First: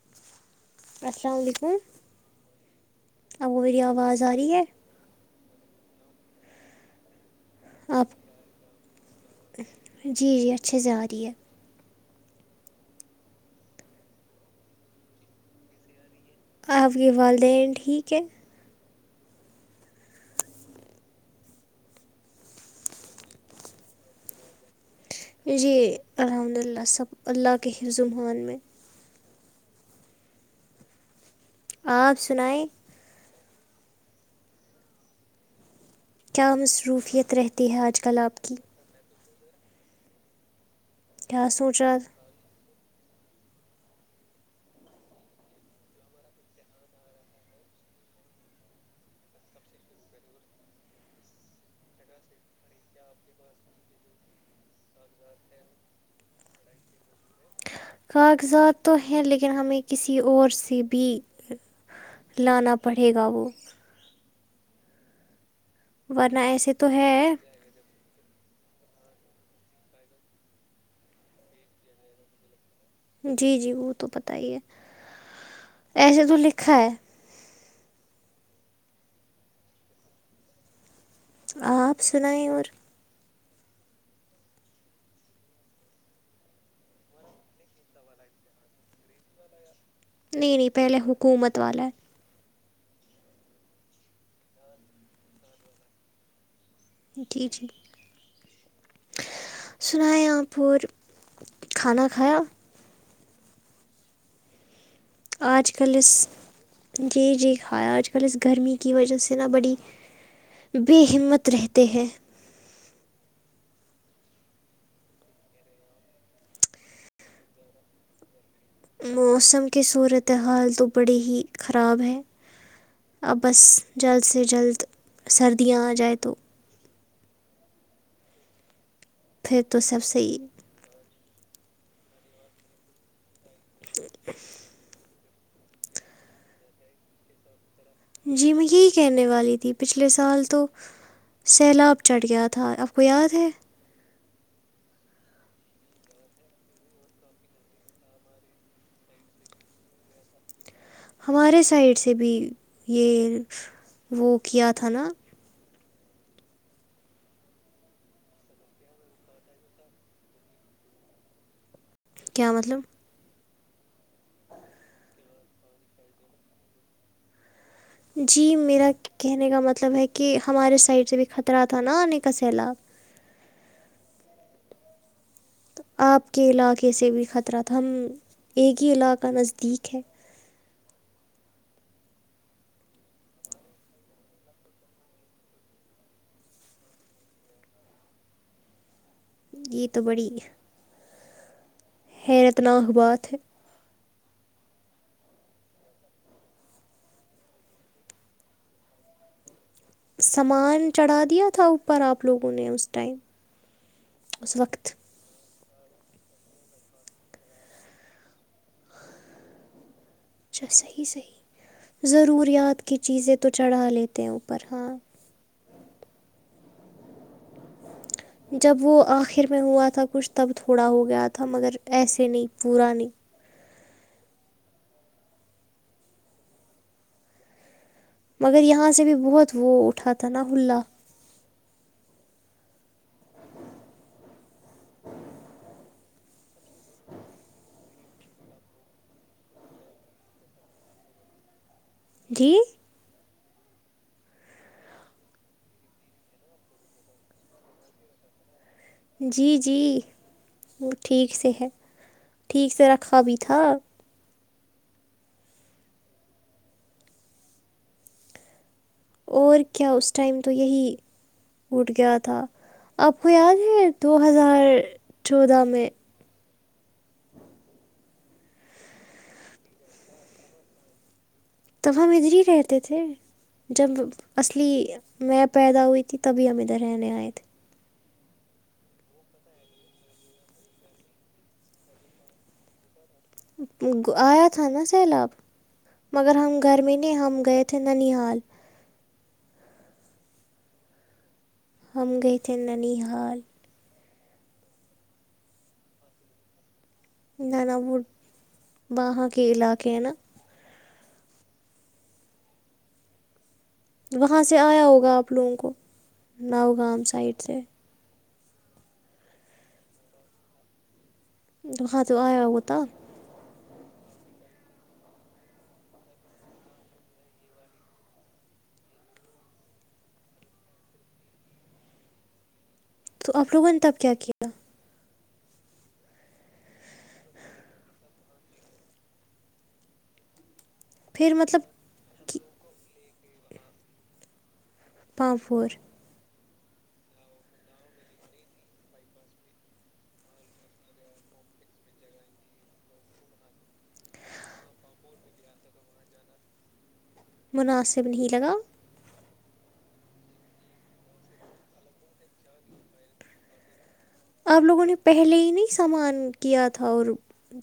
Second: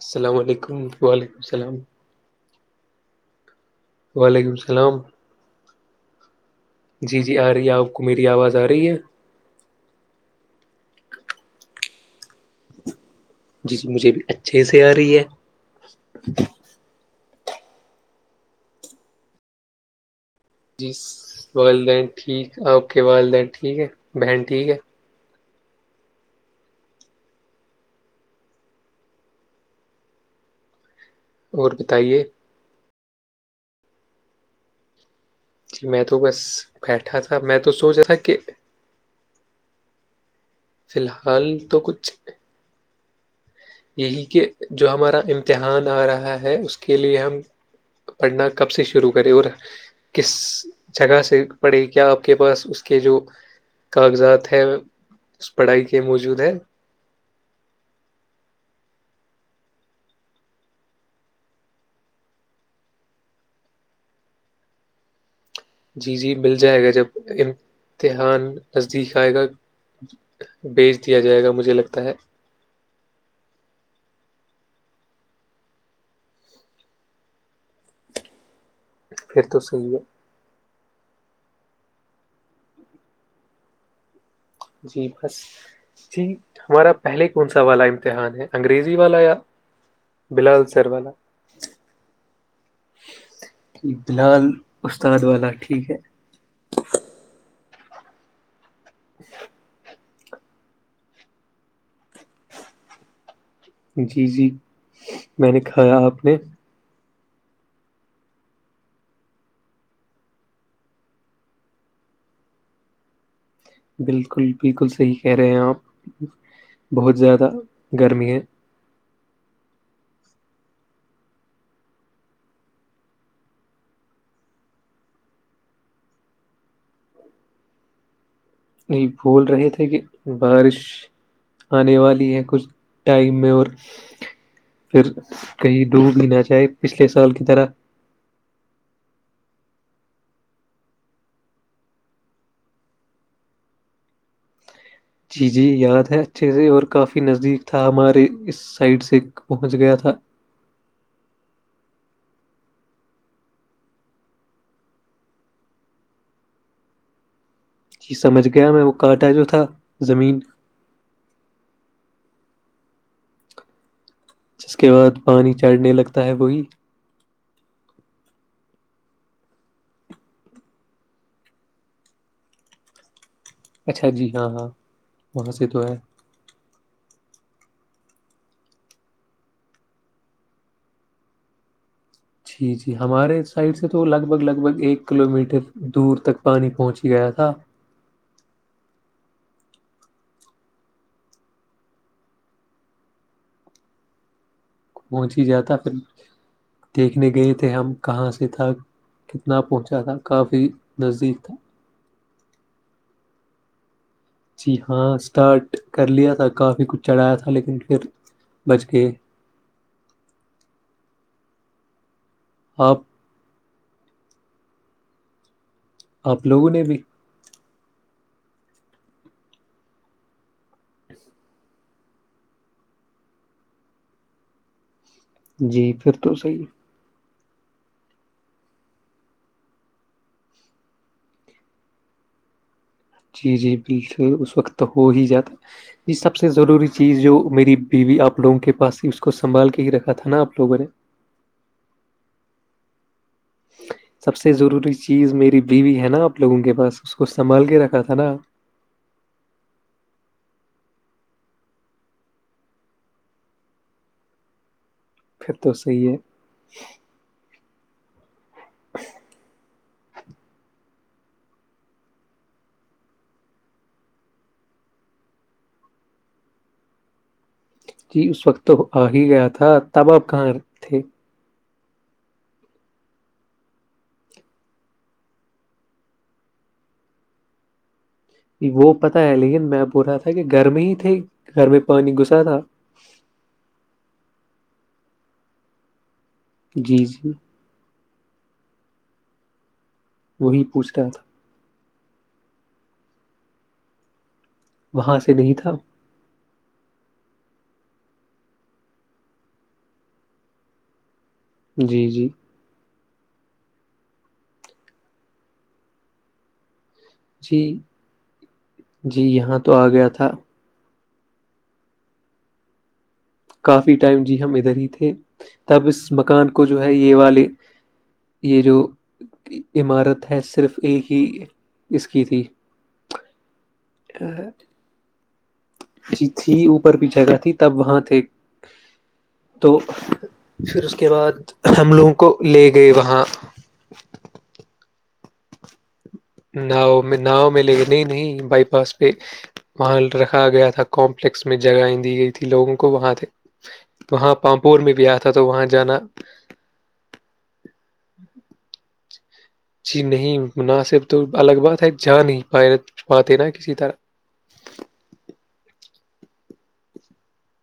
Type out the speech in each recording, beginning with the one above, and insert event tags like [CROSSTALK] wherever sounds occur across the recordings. السلام علیکم وعلیکم السلام [INAUDIBLE] وعلیکم ہے السلام جی- جی آ رہی ہے آپ کو میری آواز آ رہی ہے- جی- جی اچھے سے ا رہی ہے- جی- جی مجھے بھی اچھے سے آ رہی ہے- آپ کےے والدہین ٹھیک ہے? جی والدین ٹھیک آپ کے والدین ٹھیک ہے بہن ٹھیک ہے- جی الحمد للہ سب اللہ کے ہی زبان میں- اور اپ بتائیے سنائیں- میں تو بس کیا بیٹھا مصروفیت تھا میں رہتی تو ہے سوچ آج رہا تھا کل کہ- آپ کی فی الحال کیا تو سوچ رہا کچھ یہی کہ جو ہمارا امتحان آ رہا ہے اس کے لیے ہم پڑھنا کب سے شروع کرے اور کس جگہ سے پڑے کیا آپ کے پاس اس کے جو کاغذات ہے اس پڑھائی کے موجود ہے کاغذات تو ہیں لیکن ہمیں کسی اور سے بھی لانا پڑے گا وہ جی جی ورنہ مل ایسے جائے تو گا جب ہے امتحان نزدیک آئے گا بیچ دیا جائے گا مجھے لگتا ہے جی جی وہ تو پت ہی ہے ایسے تو لکھا ہے پھر تو صحیح ہے آپ سنیں اور جی بس جی ہمارا پہلے کون سا والا امتحان ہے انگریزی والا یا نہیں بلال نہیں سر پہلے والا حکومت والا ہے بلال استاد والا ٹھیک ہے جی جی [INAUDIBLE] سنایا پور کھانا کھایا جی جی میں نے آج کل کھایا اس آپ نے جی جی ہائے اج کل اس گھر میں کی وجہ سے نا بڑی بے ہمت رہتے ہیں بالکل بالکل صحیح کہہ رہے ہیں آپ بہت زیادہ گرمی ہے موسم کی صورت حال تو بڑی ہی خراب ہے اب بس جلد سے جلد سردیاں آ جائے تو یہ بول پھر رہے تو تھے کہ سب صحیح بارش آنے والی ہے کچھ ٹائم میں اور پھر کہیں ڈوب بھی نہ چاہے پچھلے سال کی طرح جی میں یہی کہنے والی تھی پچھلے سال تو سیلاب چڑھ گیا تھا آپ کو یاد ہے جی جی یاد ہے اچھے سے اور کافی نزدیک تھا ہمارے اس سائڈ سے پہنچ گیا تھا ہمارے سائڈ سے بھی یہ وہ کیا تھا نا جی سمجھ گیا میں وہ کانٹا جو تھا زمین کیا مطلب جس کے بعد پانی چڑھنے لگتا ہے وہی جی میرا کہنے کا مطلب ہے کہ ہمارے سائڈ سے بھی خطرہ تھا نا آنے کا سیلاب اچھا جی ہاں ہاں وہاں سے تو ہے آپ کے علاقے سے بھی خطرہ تھا ہم ایک ہی علاقہ نزدیک ہے جی جی ہمارے سائڈ سے تو لگ بھگ لگ بھگ ایک کلو میٹر دور تک پانی پہنچ ہی گیا تھا یہ تو بڑی حیرتناک بات ہے پہنچ ہی جاتا پھر دیکھنے گئے تھے ہم کہاں سے تھا کتنا پہنچا تھا کافی نزدیک تھا پر آپ لوگوں نے اس ٹائم اس جی وقت ہاں اسٹارٹ کر لیا تھا کافی کچھ چڑھایا تھا لیکن پھر بچ گئے اچھا صحیح صحیح ضروریات کی آپ چیزیں تو چڑھا لیتے ہیں اوپر ہاں آپ لوگوں نے بھی [INAUDIBLE] جب وہ آخر میں ہوا تھا کچھ تب تھوڑا ہو گیا تھا مگر ایسے نہیں پورا نہیں جی پھر تو صحیح مگر یہاں سے بھی بہت وہ اٹھا تھا نا ہلا جی جی بالکل اس وقت تو ہو ہی جاتا جی سب سے ضروری چیز جو میری بیوی آپ لوگوں کے پاس تھی اس کو سنبھال کے ہی رکھا تھا نا آپ لوگوں نے جی سب سے ضروری چیز میری بیوی ہے نا آپ لوگوں کے پاس اس کو سنبھال کے رکھا تھا نا جی جی وہ ٹھیک سے ہے ٹھیک سے رکھا بھی تھا پھر تو صی ہے اور کیا اس ٹائم تو یہی اٹوٹ گیا تھا آپ کو یاد ہے دو ہزار چودہ میں جی اس وقت تو آ ہی گیا تھا تب آپ کہاں تھے توب ہم ادھر ہی رہتے تھے [UNINTELLIGIBLE] جب اصلی میں پیدا ہوئی تھی تبھی ہم ادھر رہنے آئے تھے وہ پتاہ ہے لیکن میں بول رہا تھا کہ گھر میں ہی تھے گھر میں پانی گھسا تھا آیا تھا نا سیلاب مگر ہم گھر میں جی نہیں جی ہم گئے تھے ننال وہی پوچھ رہا تھا ہم گئے تھے ننیحال وہاں سے نہیں تھا نانا ب وہاں کے علاقے ہیں نا جی جی وہاں سے آیا ہوگا آپ لوگوں کو ناوگام سے جی جی یہاں تو آ گیا تھا وہاں تو آیا ہوتا کافی ٹائم جی ہم ادھر ہی تھے تب اس مکان کو جو ہے یہ والے یہ جو عمارت ہے صرف ایک ہی اس کی تھی تو آپ لوگوں نے تب کیا کیا ا تھی اوپر بھی جگہ تھی تب وہاں تھے تو پھر اس کے پھر بعد مطلب ہم لوگوں کو کہ لے گئے وہاں پانپور ناؤ میں ناؤ میں لے نہیں نہیں بائی پاس پہ وہاں رکھا گیا تھا کمپلیکس میں جگہیں دی گئی تھی لوگوں کو وہاں سے وہاں پامپور میں بھی آ تھا تو وہاں جانا مناسب نہیں لگا جی نہیں مناسب تو الگ بات ہے جا نہیں پائے پاتے نا کسی طرح آپ لوگوں نے پہلے ہی نہیں سامان کیا تھا اور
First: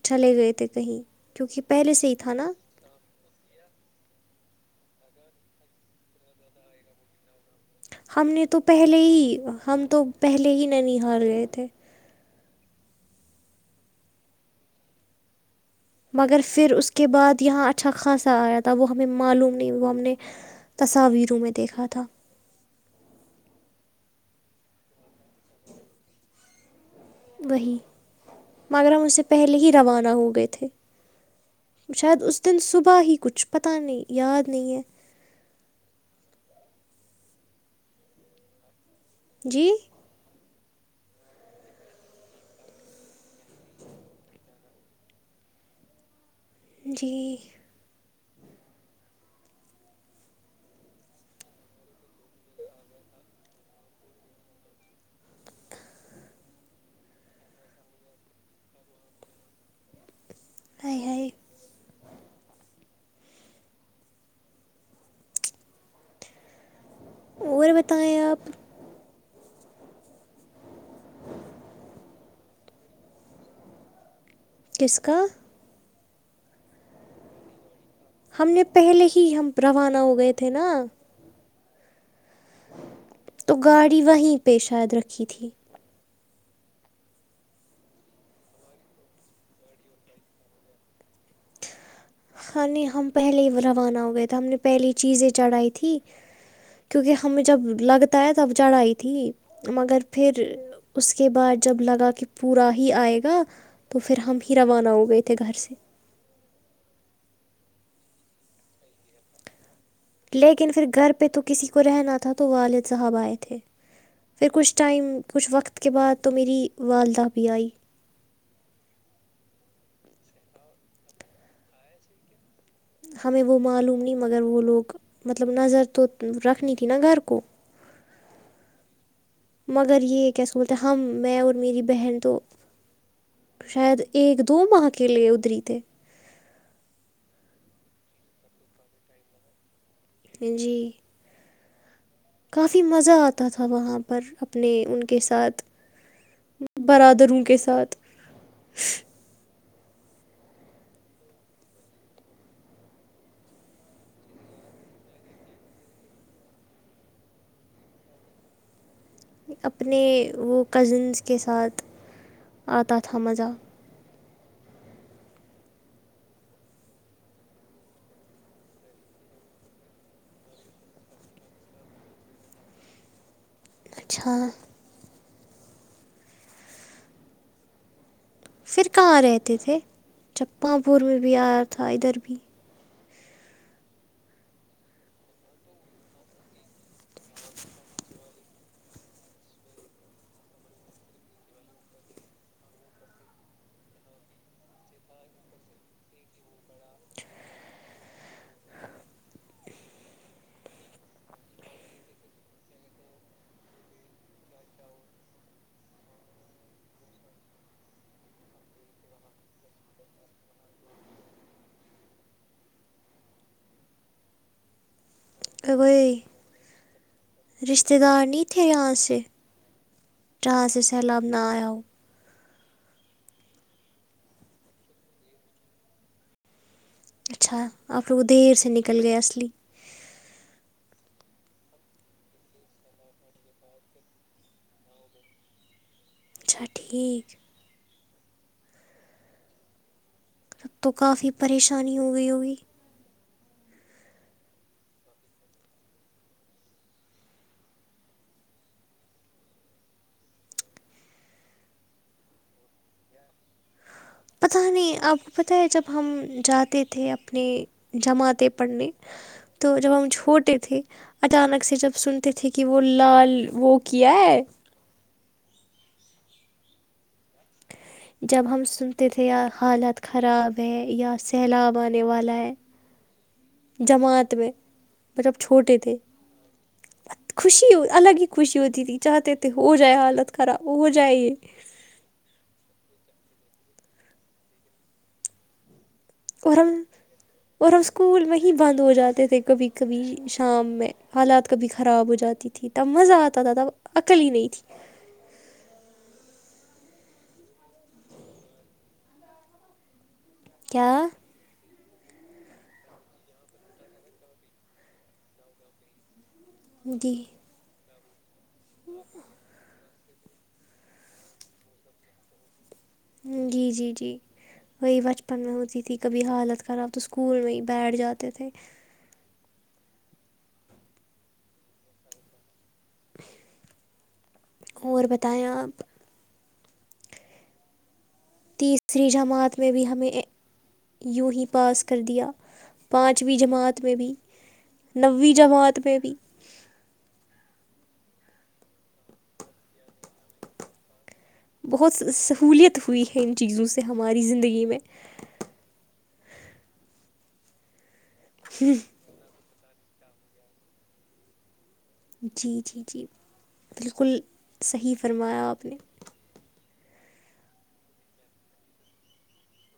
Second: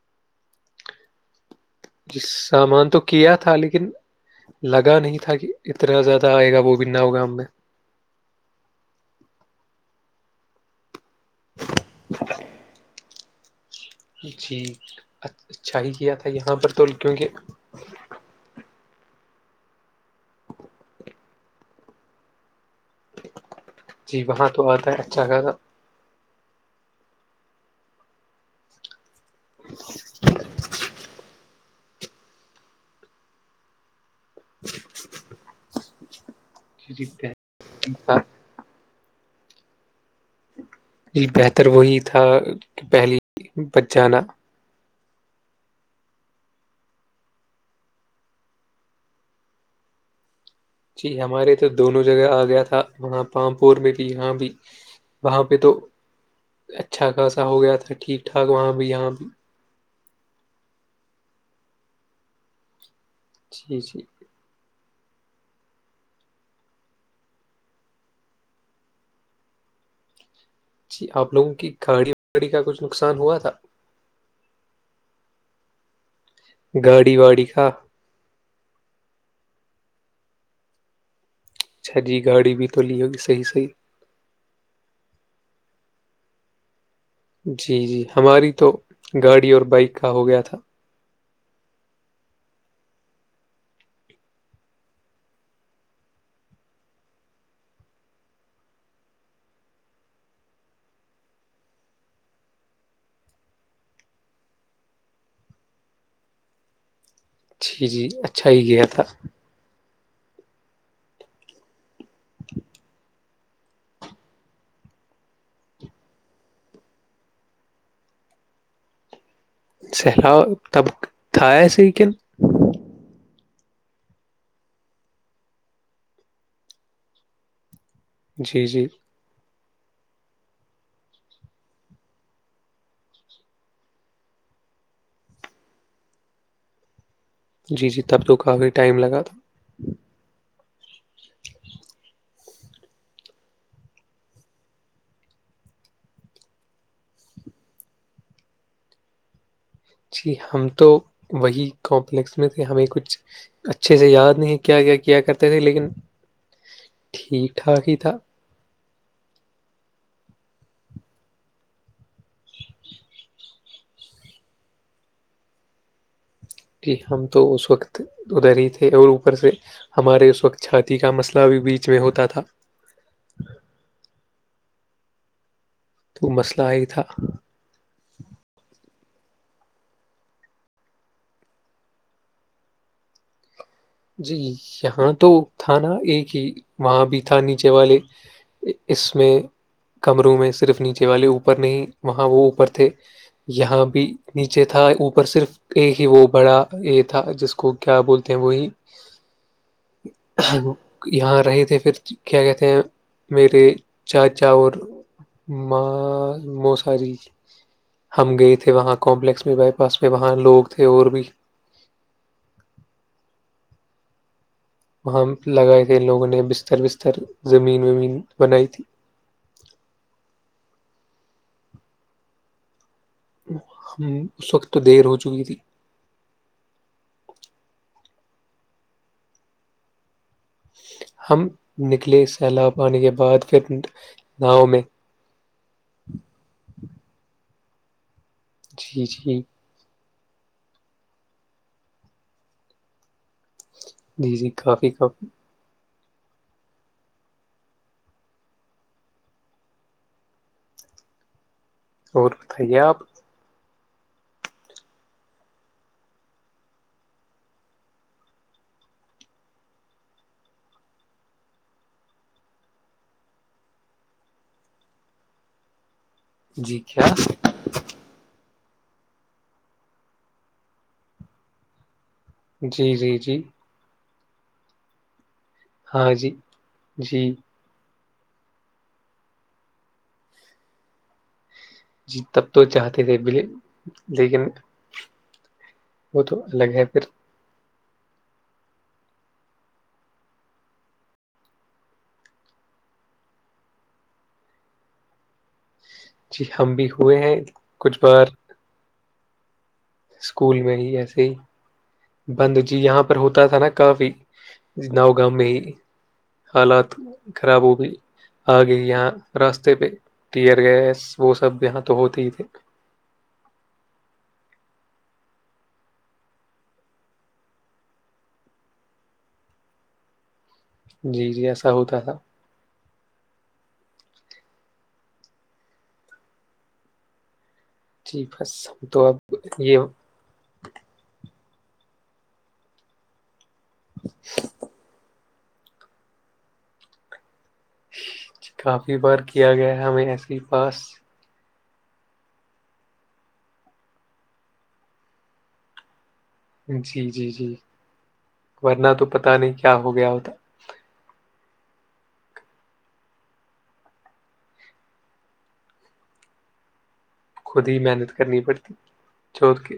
چلے گئے تھے کہیں کیونکہے سے ہی جس تھا نا سامان تو کیا تھا لیکن لگا نہیں تھا کہ اتنا زیادہ آئے گا وہ بھی ناؤ گام میں ہم نے تو پہلے ہی ہم تو پہلے ہی نہیںن ہار گئے تھے خبائی [UNINTELLIGIBLE] جی اچھا ہی کیا تھا مگر یہاں پر پھر تو اس کے کیونکہ بعد یہاں اچھا خاصا آیا تھا وہ ہمیں معلوم نہیں وہ ہم نے تصاویروں میں دیکھا تھا جی وہاں تو آتا ہے اچھا گ وہی مگر ہم اسے پہلے ہی روانہ ہو گئے تھے شاید اس دیں سبھا ہے کچھ پتہ نہیں یاد نہیں ہے [INAUDIBLE] جی ج بہتر وہی تھا کہ پہلی بچ جانا جی جی ہمارے تو دونوں جگہ آ گیا تھا وہاں پامپور میں بھی یہاں بھی وہاں پہ تو اچھا خاصا ہو گیا تھا ٹھیک ٹھاک وہاں بھی یہاں بھی [INAUDIBLE] جی جی اور بتائیں آپ جی آپ لوگوں کی گاڑی وڑی کا کچھ نقصان ہوا تھا کس کا گاڑی واڑی کا ہم نے پہلے ہی ہم روانہ ہو گئے تھے نا اچھا جی گاڑی بھی تو لی ہو تو گاڑی وہیں پیشید رکھی تھی جی جی ہماری تو گاڑی اور بائک کا ہو گیا تھا خ نہیں ہم پہلے ہی روانہ ہو گئے تھ تھا ہم نے پہلے چیزیں چڑھائی تھی کیونکہ ہمیں جب لگتا ہے تب جڑھ آئی تھی مگر پھر اس کے بعد جب لگا کہ پورا ہی آئے گا تو پھر ہم ہی روانہ ہو گئے تھے گھر سے جی جی اچھا ہی گیا تھا لیکن پھر گھر پہ تو کسی کو رہنا تھا تو والد صاحب آئے تھے پھر کچھ ٹائم کچھ وقت کے بعد تو میری والدہ بھی آئی سہلاؤ تب تھا ایسے ہییکن ہمیں وہ معلوم نہیں مگر وہ لوگ مطلب نظر تو رکھنی تھی نا گھر کو جی جی مگر یہ کیسے بولتے ہیں ہم میں اور میری بہن تو شاید ایک دو ماہ کیلے ادھرری تھ جی جی تب تو کافی ٹائم لگا تھا جی کافی مزہ آتا تھا وہاں پر اپنے ان کے ساتھ برادروں کے ساتھ جی ہم تو وہی کمپلیکس میں تھے ہمیں کچھ اچھے سے یاد نہیں ہے کیا کیا کیا کرتے تھے لیکن ٹھیک ٹھاک ہی تھا اپنے وہ کزنس کے ساتھ آتا تھا مزہ جی ہم تو اس وقت ادھر ہی تھے اور اوپر سے ہمارے اس وقت چھاتی کا مسئلہ بھی بیچ میں ہوتا تھا اچھاں تو مسئلہ ہی تھا پھر کہاں رہتے تھے چکپاں پور میں بھی آیا تھا ادھر بھی جی یہاں تو تھا نا ایک ہی وہاں بھی تھا نیچے والے اس میں کمروں میں صرف نیچے والے اوپر نہیں وہاں وہ اوپر تھے یہاں بھی نیچے تھا اوپر صرف ایک ہی وہ بڑا یہ تھا جس کو کیا بولتے ہیں وہی یہاں رہے تھے پھر کیا کہتے ہیں میرے چاچا اور م موساری ہم گئے تھے وہاں کمپلیکس میں بائی پاس میں وہاں لوگ تھے اور بھی وہاں لگائے تھے ان وہی لوگوں نے بستر بستر زمین رشتہ ومین دار نہیں تھے بنائی تھی یہاں سے جہاں سے سیلاب نہ آیا ہو ہم اس وقت تو دیر ہو چکی تھی اچھا آپ لوگوں دیر سے نکل گئے اصلی ہم نکلے سیلاب پانے کے بعد پھر ناؤ میں اچھا ٹھیک جی جی اب تو کافی پریشانی ہو گئی ہوگی جی جی کافی کافی اور بتائی آپ پتاہ نہیں آپ کو پتہ ہے جب ہم جاتے تھے اپنے جماعتیں پڑھنے تو جب ہم چھوٹے تھے اچانک سے جب سنتے تھے کہ وہ لال وہ کیا ہے جی کیا [INAUDIBLE] جب ہم سنتے تھے یا حالت خراب ہے یا سیلاب آنے والا ہے جی جی جی جماعت میں مطلب چھوٹے تھے ہاں جی جی خوشی الگ ہی خوشی ہوتی تھی چاہتے تھے ہو جائے حالت خراب ہو جائے یہ جی تب تو چاہتے تھے بل لیکن وہ تو اور ہم الگ ہے پھر اور ہم اسکول میں ہی بند ہو جاتے تھے کبھی کبھی شام میں حالات کبھی خراب ہو جاتی تھی تب مزہ آتا تھا تب عقلی ہی نہیں تھی جی ہم بھی ہوئے ہیں کچھ بار اسکول میں کیا ہی ایسے ہی بند جی یہاں پر ہوتا تھا نا کافی نو گاؤ میں ہی حالات جی خراب ہو گئی آ گئی یہاں راستے پہ ٹیر گیس وہ سب یہاں تو ہوتے ہی تھے جی جی جی وہی بچپن میں ہوتی تھی کبھی حالت خراب تو اسکول میں ہی بیٹھ جاتے تھے جی جی ایسا ہوتا تھا اور بتائیں آپ جی بس ہم تو تیسری اب جماعت میں یہ بھی ہمیں یوں ہی پاس کر دیا پانچویں جماعت میں بھی نویں جماعت میں بھی کافی بار کیا گیا ہے ہمیں ایسے ہی پاس بہت سہولیت ہوئی ہے ان چیزوں سے ہماری زندگی میں جی جی جی ورنہ تو پتا نہیں کیا ہو گیا ہوتا جی جی جی بالکل صحیح فرمایا آپ نے خود ہی محنت کرنی پڑتی چو کے